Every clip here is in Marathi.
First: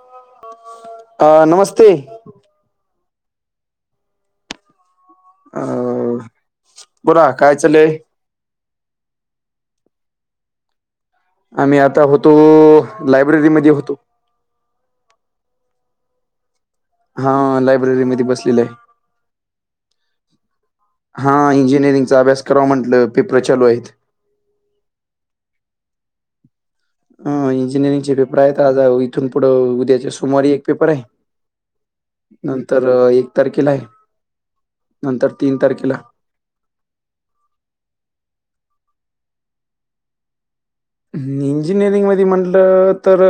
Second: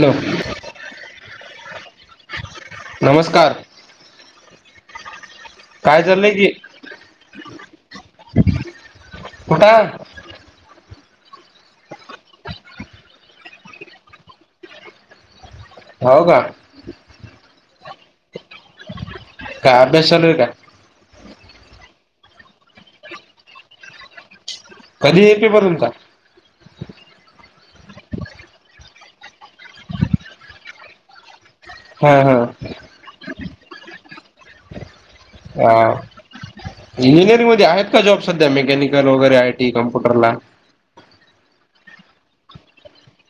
हॅलो अ नमस्ते. नमस्कार. अ, काय चाललंय की, बोला काय चाललंय? कुटाय आता. आम्ही आता होतो लायब्ररीमध्ये होतो. हो का. हा. लायब्ररी मध्ये बसलेल आहे. काय अभ्यास चालू आहे का? हा इंजिनिअरिंगचा अभ्यास करावा म्हटलं. पेपर चालू आहेत. कधी आहे पेपर तुमचा? ह इंजिनिअरिंग चे पेपर आहेत आज. इथून पुढं उद्याच्या सोमवारी एक पेपर आहे. हा नंतर एक तारखेला आहे. नंतर तीन हा तारखेला. इंजिनिअरिंग मध्ये आहेत का जॉब सध्या. मेकॅनिकल वगैरे, आयटी, कम्प्युटरला? हम्. इंजिनिअरिंगमध्ये म्हटलं तर,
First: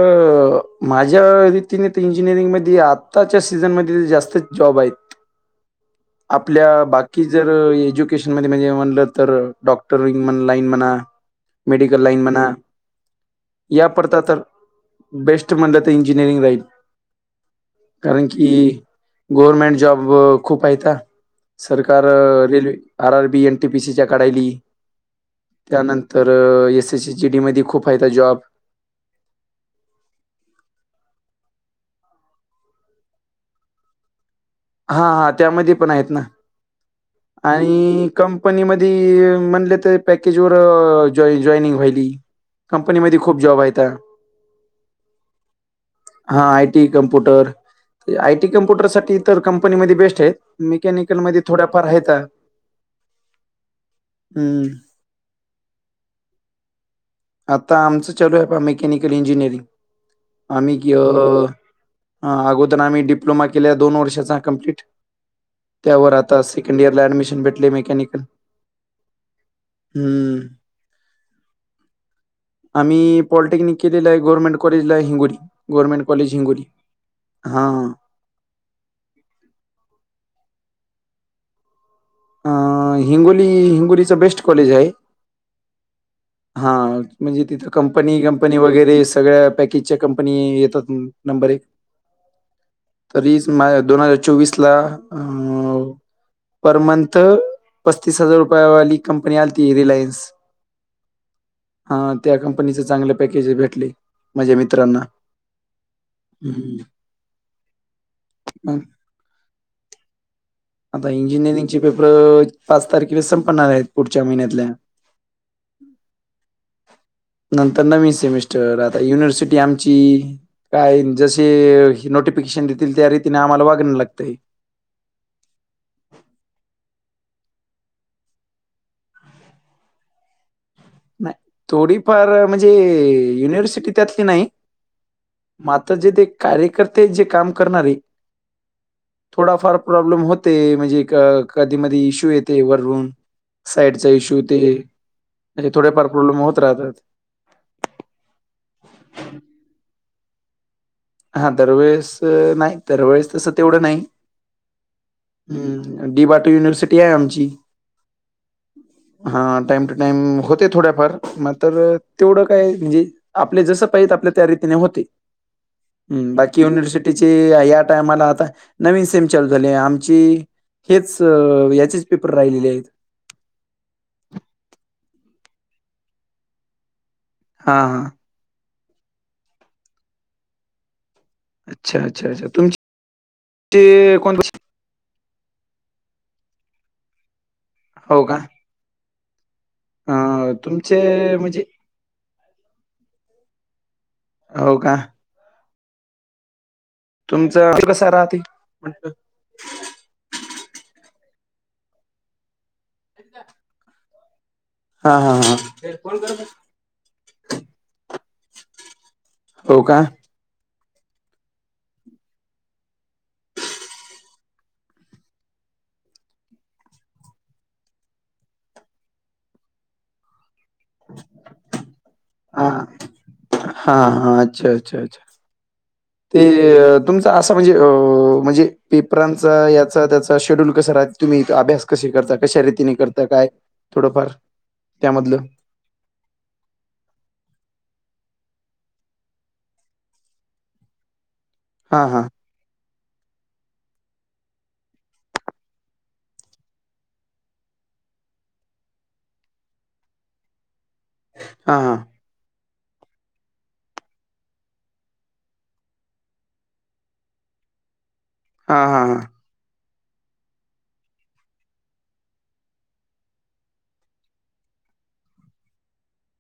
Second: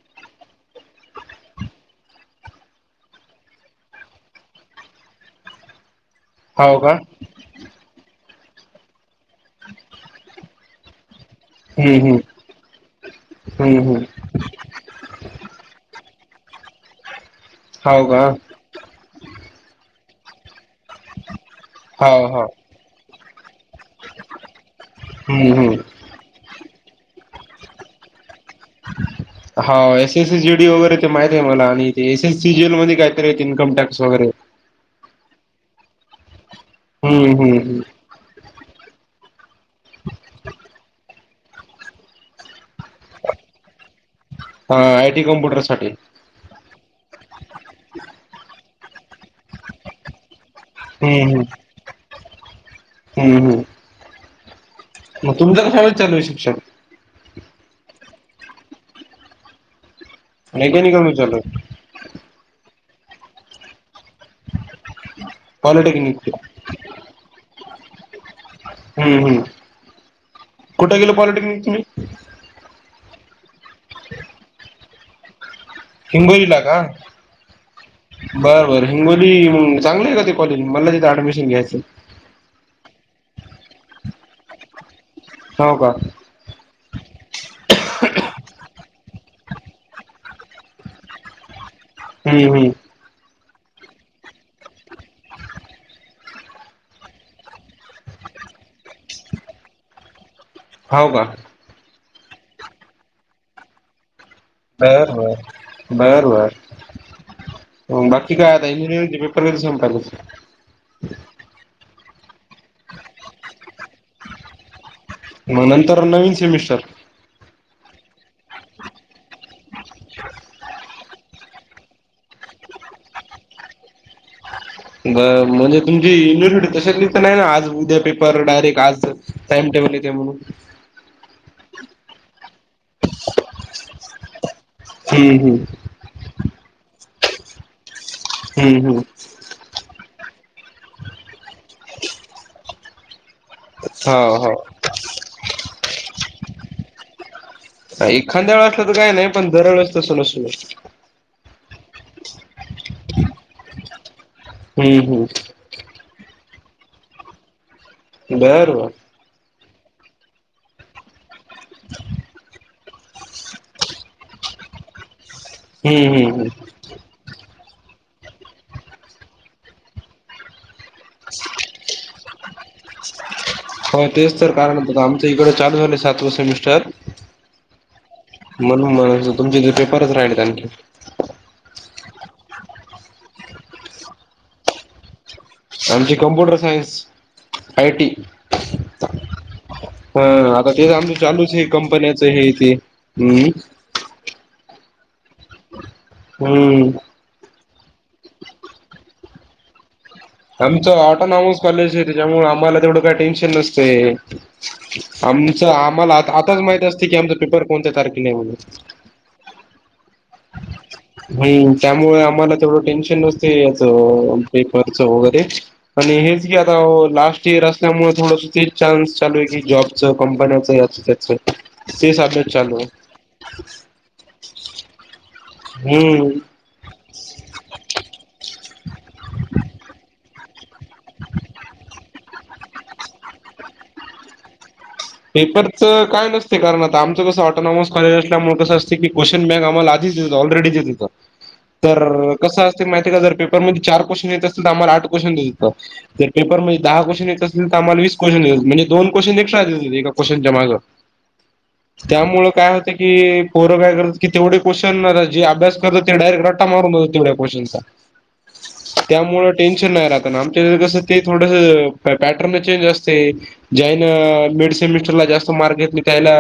माझ्या रीतीने इंजिनिअरिंगमध्ये आत ताच्या सीझनमध्ये जास्त जॉब आहेत. आपल्या हो का बाकी जर एज्युकेशनमध्ये म्हणजे म्हणलं तर डॉक्टरिंग लाइन म्हणा, मेडिकल हम्म लाईन म्हणा हम्म हम्म या हम्म पडता तर बेस्ट म्हटलं तर इंजिनिअरिंग लाइन हो कारण का की, गव्हर्मेंट जॉब खूप आहेत हा. सरकार हो हो रेल्वे आर आर बी, एनटीपीसीच्या काढायली. हम्म हम्म त्यानंतर तर S S C G D मध्ये खूप आहेत जॉब. [inaudible] हा S S S G D वगैरे ते माहित आहे मला. आणि ते एस एस सी जीएल मध्ये काय तरी इन्कम टॅक्स वगैरे. हा हा त्यामध्ये पण आहेत ना. हम्म हम्म हम्म आणि कंपनी मध्ये म्हणले तर पॅकेज वर जॉ जॉनिंग व्हायली. कंपनी मध्ये खूप जॉब आहेत. ह आय टी कॉम्प्युटर साठी. हा आयटी कम्प्युटर. आयटी कम्प्युटर साठी तर कंपनीमध्ये बेस्ट आहेत. मेकॅनिकलमध्ये थोड्याफार आहेत. हम् हम. हमं. मग तुमचा कसा होईल चालू आहे शिक्षक? आता आमचं चालू आहे. प मेकॅनिकल इंजिनिअरिंग. आम्ही मेकॅनिकल मध्ये चालू गय आहे हा अगोदर आम्ही डिप्लोमा केल्या दोन वर्षाचा कंप्लीट. त्यावर पॉलिटेक्निक आता से कंड इयर ला ॲडमिशन भेटली मेकॅनिकल हम्म हम्म. हम्म. कुठ केल पॉलिटेक्निक तुम्ही? आम्ही पॉलिटेक्निक केलेला आहे गव्हर्नमेंट कॉलेजला आहे हिंगोली. गव्हर्नमेंट कॉलेज हिंगोली ला का. हां बरं बर हिंगोली चांगलं आहे का ते कॉलेज? मला तिथे ऍडमिशन घ्यायचं. अ हिंगोली हिंगोलीच बेस्ट कॉलेज आहे. हो का. हा म्हणजे तिथं कंपनी. कंपनी वगैरे सगळ्या पॅकेजच्या कंपनी येतात नंबर एक [unintelligible] हम्म हम्. तरीच माझ्या दोन हजार चोवीस ला अं पर मंथ पस्तीस हजार रुपयावाली कंपनी आलती रिलायन्स. हो का. हा त्या कंपनीच चांगले पॅकेज भेटले. माझ्या मित्रांना बरबरं बरबर. हम्म. हो, बाकी काय आता मग इंजिनिअर [unintelligible] आता इंजिनिअरिंगचे पेपर अ पाच तारखेला संपणार आहेत, पुढच्या महिन्यातल्या. मंग नंतर नवीन सेमिस्टर. नंतर नवीन सेमिस्टर आता युनिव्हर्सिटी आमची काय जसे अ नोटिफिकेशन देतील त्या रीतीने आम्हाला वागणं लागतंय. म्हणजे, तुमची युनिव्हर्सिटी [unintelligible] नाही ना आज, उद्या पेपर डायरेक्ट आज टाईम टेबल येते म्हणून. नाय, थोडीफार म्हणजे युनिव्हर्सिटी त्यातली नाही. हम्म हम्म मा जे ते कार्यकर्ते जे काम करणारे हम्म, हम्म. थोडाफार प्रॉब्लेम होतेय, म्हणजे कधी मधी इश्यू येते वरून. साईडचा हो इश्यू हो ते, म्हणजे थोडेफार प्रॉब्लेम होत राहतात. काही खांद्यावर हात ठेवल तर काही नाही, पण दर वेळेस तसं नसू नये. हा, दर वेळेस नाही, दर वेळेस तसं तेवढं नाही. हम्म, हम्म. हम्म. डी बा टू युनिव्हर्सिटी आहे आमची. बर, बर. हा, टाइम टू टाइम होते थोड्या फार, मात्र तेवढं काय म्हणजे आपले जसं पाहीत आपल्या त्या रीतीने होते. हम्म, बाकी युनिव्हर्सिटीची या टायमाला आता नवीन सेम चालू झाली आमची हेच अ याचेच पेपर राहिलेले आहेत. होय तेच तर, कारण आमच इकडं चालू झालं सातवा सेमिस्टर हा. म्हणून मग तुमचे जे पेपरच राहिलेत आणखीन. अच्छा, अच्छा, [unintelligible] आमची कमप्युटर सायन्स आय टी. हो का? हा, अ आता ते आमचं तुमचे चालूच म्हणजे आहे, कंपन्याच हे ते. हम्म. हाव का? हम्म. तुमचं अ [unintelligible] कस राहती. आमचं ऑटोनॉमस कॉलेज आहे, त्याच्यामुळे आम्हाला तेवढं काय टेन्शन नसतंय, हां, हां, हां. आमचं आम्हा आ आता आत्ताच माहित असत की, आमचा पेपर कोणत्या तारखेला आहे म्हणून. हो का? हम्म आणि त्यामुळे आम्हाला तेवडं टेन्शन नसतय ह्याचं अ पेपर चव वगैरे आणि हेच की, आता लास्ट इयर असल्यामुळे थोडस ते चान्स चालू आहे की, जॉबचं कंपन्याच अच्छा, तेच अभ्यास चालू आहे. हा हा, अच्छा अच्छा, अच्छा. हम्म. तुमच असं म्हणजे अ... म्हणजे पेपरांचा याचा, त्याचा शेड्यूल कसा राहते. तुम्ही अभ्यास कशी करता, कशा रीतीने करता, काय थोडंफार? त्यामधलं? पेपर च काय नसतय, कारण आमचं कस ऑटॉनॉमस कॉलेज असल्यामुळे कसं असतय, क्वेशन बॅग आम्हाला आदीच देत ऑलरेडी देत होतात. [inaudible] तर र.. कसं असते माहिती आहे का, जर पेपरमध्ये चार क्वेश्न येत असतील तर आम्हाला आठ क्वेशन देतेतं. तर पेपरमध्ये दहा क्वेश्चन असतील,, तर आम्हाला वीस क्वे्शनत म्हणजे दोन क्वेश्चन एक्स्ट्रा देत होते. एक क्वेश्चन च्या मागं हा हा त्यामुळं काय होतं की, पोरं काय करत की तेवढे क्वेश्चन जे पोरं अभ्यास करतात ते डायरेक्ट रा कोोचा [unintelligible] [inaudible] हां, हां. त्यामुळं टेनशन नाही राहतं ना, आमच्या कसं ते थोडसं पॅटर्न चेंज असते. जैन अ मिड्स सेमेस्टरला जास्त मार्क घेतले त्यायला,,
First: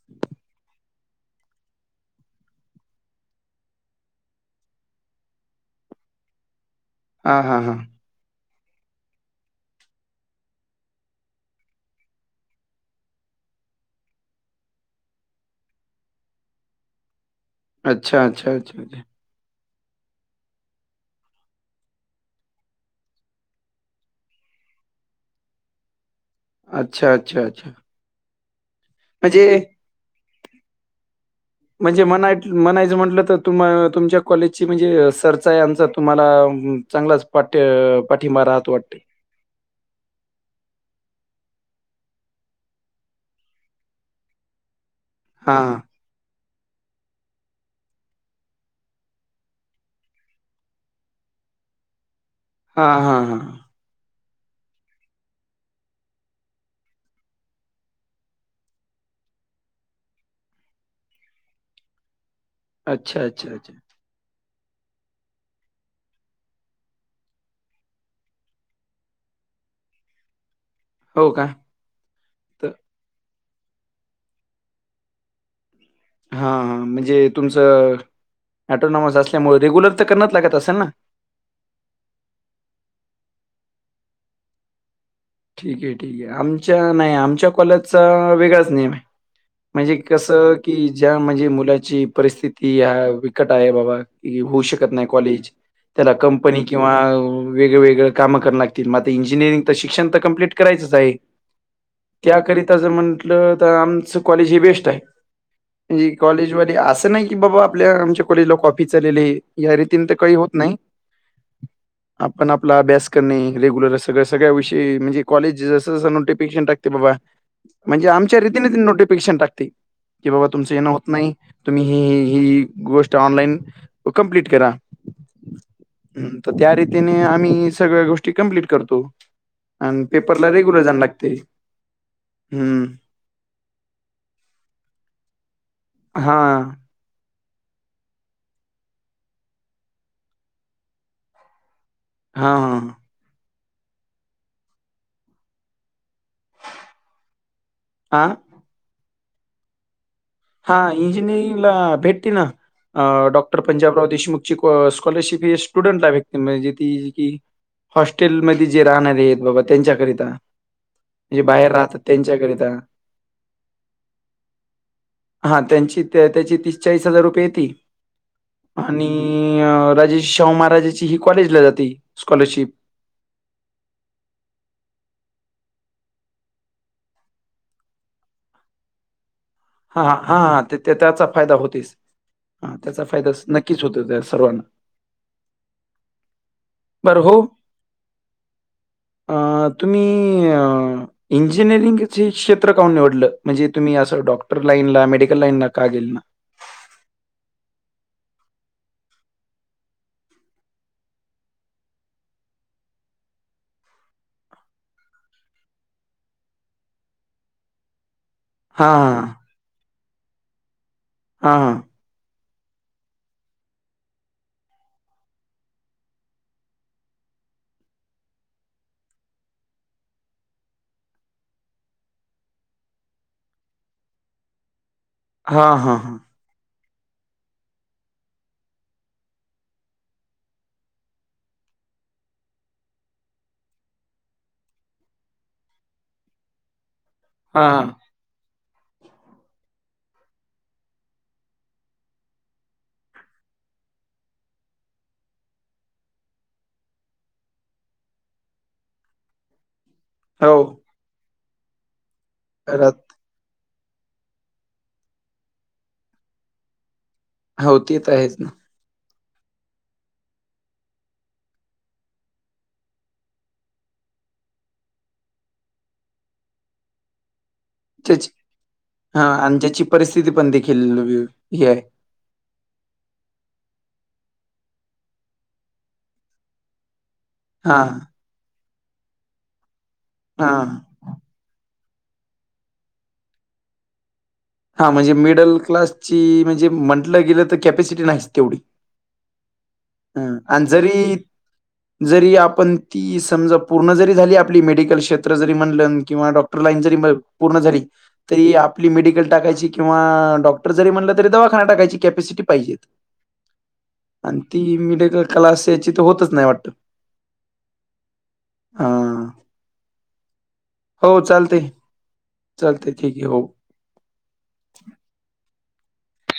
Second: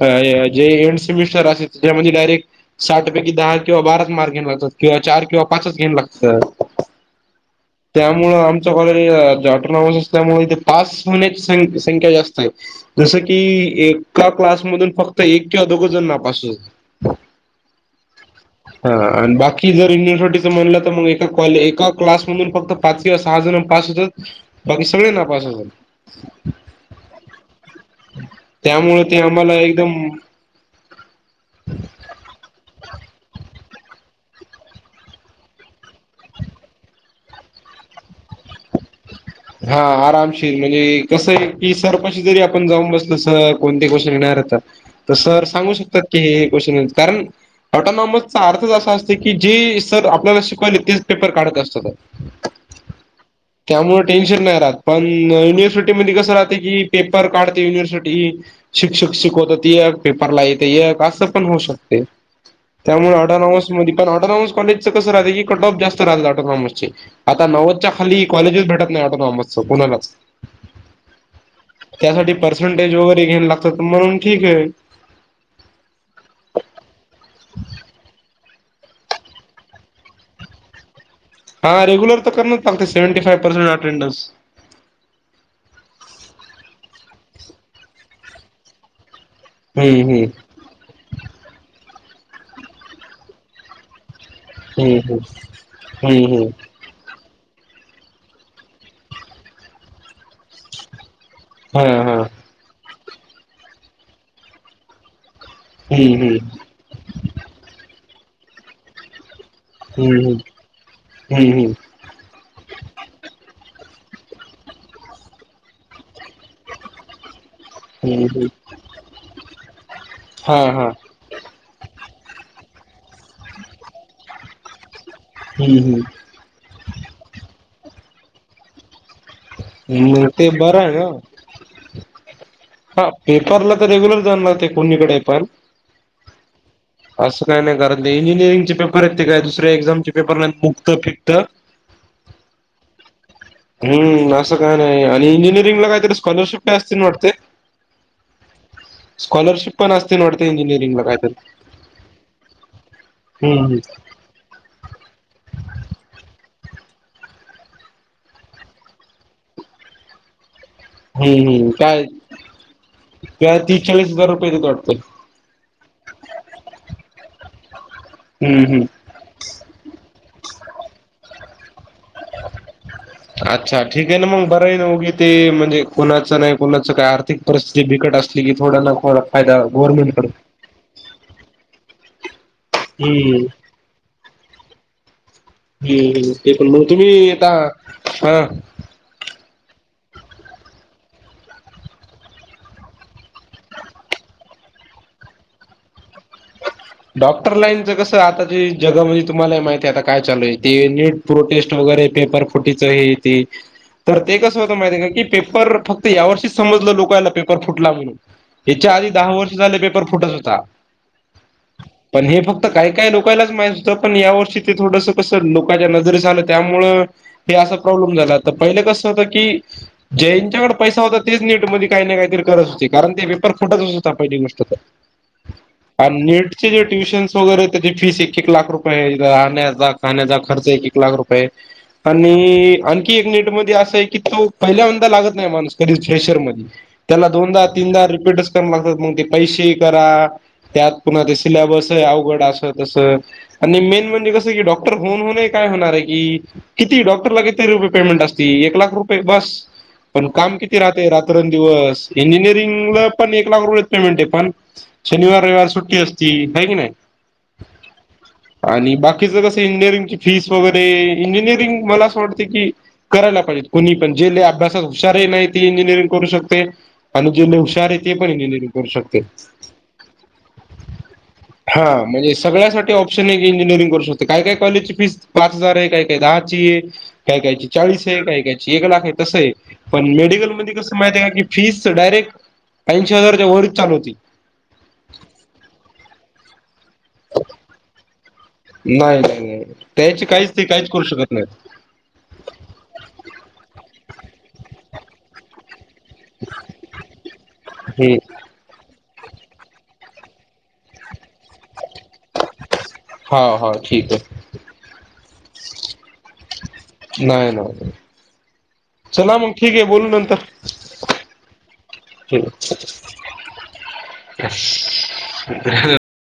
अ जे एंड सेमिस्टर असे त्या म्हणजे डायरेक्ट साठ पैकी दहा किंवा बाराच मार्क घेऊन लागतात, किंवा चार किंवा पाच घेऊन लागतत. हा हा. त्यामुळं आमचं कॉलेज जटनावस असल्यामुळं इथं पास होण्याची सं संख्या जास्त आहे जसं कि एका क्लास मधून फक्त एक किंवा दोघं जण नापास होतात. [inaudible] अच्छा, अच्छा, अच्छा. हं बाकी की जर युनिव्हर्सिटीच म्हणलं तर मग, एका कॉले एका क्लासमधून फक्त पाच किवा सहा जण पास होतात. बाकी सगळे नापास होतात. अच्छा अच्छा. त्यामुळं ते आम्हाला म्हणजे एकदम म्हणजे म्ह म्हणायचं म्हटलं तर तुम कॉलेजची म्हणजे सरचा आहे आमचा तुम्हाला चांगलाच पाठ्य पाठिंबा राहत वाटते हा आरामशील म्हणजे, कसं आहे की सरपाशी जरी आपण जाऊन बसलं स कोणती गोष्ट नाही येणार तर तर सर सांगू हां, शकतात की हे गोष्ट कारण ऑटोनॉमसचा अर्थच असा असतो की, जे सर आपल्याला शिकवायले तेच पेपर काढत असतात तर. हा हा. त्यामुळं टेन्शन नाही राहत, पण युनवर्सिटी मध्ये कसं राहतं की, पेपर काढते युनिव्हर्सिटी शिक्षक शिकवतात एक, पेपरला येत एक, असं पण होऊ शकते. त्यामुळे अच्छा, अच्छा, ऑटोनौमिस अच्छा. मधी- पण ऑटोनॉमस कॉलेज च कसं रातं की कटॉप जास्त राहतं ऑटनॉमसचे मधे,, आता नव्वदच्या खाली कॉलेजेच भेटत नाही वाटतं, कोणालाच. हो का. त्यासाठी तर पर्सेंटेज वगैरे घ्यायला लागतात, म्हणून ठीक आहे हा, म्हणजे तुमचं ऍटोनॉमस असल्यामुळं रेग्युलर तर कराच लागत असल ना. हा, रेग्युलर तर करनचं लागते सेवंट फार्सेंटेंडस ठीक आहे ठीक आहे, आमच्या नाही आमच्या कॉलेजचा वेगळाच नेम आहे. म्हणजे हम्म कसं, की ज्या म्हणजे मुलाची परिस्थिती ह्या बिकट आहे बाबा होऊ शकत नाही हम्म कॉलेज, त्याला कंपनी किंवा वेगळे ववेगळे काम कंरा लागतील, म इंजिनिअरिंग तर शिक्षण तर कंम्प्लीट करायचंच आहे हम्म त्याकरिताच म्हंटलं तर आमचं कॉलेज हे बेस्ट आहे. कॉलेजमध्ये असं नाही, की बाबा आपल्या आमच्या कॉलेजला कॉफी चालेली आहे या रीतीनं तर काही हम्म होत नाही. हम्म आपण आपला अभ्यास करणे, रेग्युलर असं सगळ्या सगळ्या विषयी म्हणजे कॉलेज जसं जसं नोटिफिकेशन टाकते बाबा हम्म हा हा हम्म हम्म म्हणजे हम्म हम्म हम्म हम्म आमच्या हम्म रीतीन तीन नोटिफिकेशन टाकते, की बाबा हा तुमचं हा येणं होत नाय. तुम्ही ही ही ही ही गोष्ट ऑनलाईन कंप्लीट करा. हम्म हम्म. त्या रीतीने आम्ही सगळ्या गोष्टी कंप्लीट करतो. आणि म ते पेपरला बरं रेग्युलर आय जाणं ना? लागते. हं. हा पेपरला तर रेग्युलर जाणार ते कोणीकडे पण. हा. असं काय नाय कारण ते इंजिनिअरिंगचे पेपर आयत ते काय दुसऱ्या एक्झामचे पेपर नाय मुक्तं फिक्त. हा हा. हम्म, असं काय नाय आणि इंजिनिअरिंगला कायतरी स्कॉलरशिप काय असते ना वाटतय? आं? स्काॉरशिप पण असते ना वा हा इंजिनिअरिंग ला भेटते ना हम्म डॉक्टर पंजाबराव देशमुख ची स्कॉलरशिप ही स्टुडंटला भेटते म्हणजे ती की हॉस्टेलमध्ये जे राहणारे एक बाबा त्यांच्याकरिता. जे बाहेर राहतात त्यांच्याकरिता. त्या तीस चाळीस हजार रुपये येतात वाटत. हा त्यांची त्याची तीस चाळीस हजार रुपये येती हम्म हम्म आणि नी अ राजे श्री शाहू महाराजाची ही कॉलेजला जाते स्कॉलरशिप. अच्छा ठीक आय ना मग बरं आय ना उगी ते म्हणजे कुणाचं नाय कुणाचं काय आर्थिक परिस्थिती बिकट असली की थोडा ना फायदा हा गव्हर्नमेंट कडे हा हा ते त्याचा फायदा होतीस हा त्याचा फायदा हम्म नक्कीच होतो त्या सर्वांना. हम्म, एकूण म तुम्ही बरं हो, आता, हा अ तुम्ही इंजिनिअरिंगचे क्षेत्र काऊन निवडलं? म्हणजे तुम्ही असं डॉ क्टर लाइन ला मेडिकल लाईन ला का गेले नाय? डॉक्टर लाईनच कसं आता जे जगा मध्ये तुम्हाला माहिती हाय आता काय चालू आय ते नेट प्रोटेस्ट वगैरे पेपर फुटीचं हे ते. तर ते कसं होतं माहिती आय का की पेपर फक्त यावर्षीच समजलं लोकला पेपर फुटला म्हणून. ह्याच्या आधी हां, दहा वर्ष झाल पेपर फुटत होता. हा. पण हे फक्त काय काय लोकायलाच माहित होतं पण या वर्षी ते थोडंसं कसं लोकांच्या नजरेस आलं त्यामुळं हे असा प्रॉब्लेम झाला त पहिले कसं होतं की ज्यांच्याकडे पैसा तेच नेटमध्ये काय ना करत होते कारण ते पेपर फुटतच हुता पहिली गोष्ट तर. हा हा. नीट चे- जे ट्युशन्स वगैरे त्याची फीस एक एक लाख रुपये आय राहण्याचा खाण्याचा खर्च एक एक लाख रुपय आय. आणि आणखी एक नीट मध्ये असा आय की तो पहिल्यांदा लागत नाय माणूस कधी प्रेशर मध्ये. त्याला दोनदा हां, हां. तीनदा रिपीटच [unintelligible] लागतात मग ते पैसे करा त्यात पुन्हा ते सिल्याबस अवघड अस तसं. आणि मेन म्हणजे कसं की डॉक्टर होऊन होऊन काय होणार आय की किती डॉक्टरला किती रुपये पेमेंट असती एक लाख रुपये बास. पण हो, काम किती राहते रात्रं अन् दिवस घरात इंजिनिअरिंगला पण एक लाख रुपय पेमेंट आय पण शनिवार रयवार सुट्टी असती हाय की नाय. हो ते त आहेच ना. आणि बाकीचं कसं इंजिनिअरिंग ची फीस वगैरे इंजिनिअरिंग मला असं वाटते की करायला पाहिजे कोणी पण जे लय अभ्यासात हुशार आहे नाय ते इंजिनिअरिंग करू शकते आणि जे नय हु शार आहे ते ज्याची पण इंजीनियरिंग करू शकते. हां आणि ज्याची परिस्थिती पण देखील व्यू हां म्हणजे स सगळ्यासाठी ऑप्शन आहे की इंजिनिअरिंग करू शकत काय काय कॉलेजची फीस पाच हजार आहे काय काय दहाची आहे काय कयची हां, चाळीस आहे काय कायची एक लाख आहे तसं आहे पण मेडिकल हां. मध्ये कसं माहिती आहे का की फीस डायरेक्ट ऐंशी हजारच्या वरच चालू होती. हा म्हणजे मिडल क्लासची म्हणजे म्हंटलं गेलं तर कॅपॅसिटी नाहीच तेवढी. नाही नाही नाही त्याची हं. काहीच ते आणि काहीच करू जरी शकत नाहीत. जरी आपण ती समजा पूर्ण जरी झाली आपली मेडिकल क्षेत्र जरी म्हणलं किंवा डॉक्टर लाइन जरी म पूर्ण झाली नाहीत तरी आपली मेडिकल टाकायची किंवा डॉक्टर जरी म्हणलं तरी दवाखाना टाकायची. कॅपॅसिटीज पाहिजेत हा हा ठीक आहे आणि ती मिडक क्लासचे हेच्यात तर होतच नाही वाटतं. नाय ना [unintelligible] हां. चला मग ठीक आहे बोलू नंतर. हो चालतय, ठीक आहे चालतय ठीक आहे हो. [unintelligible]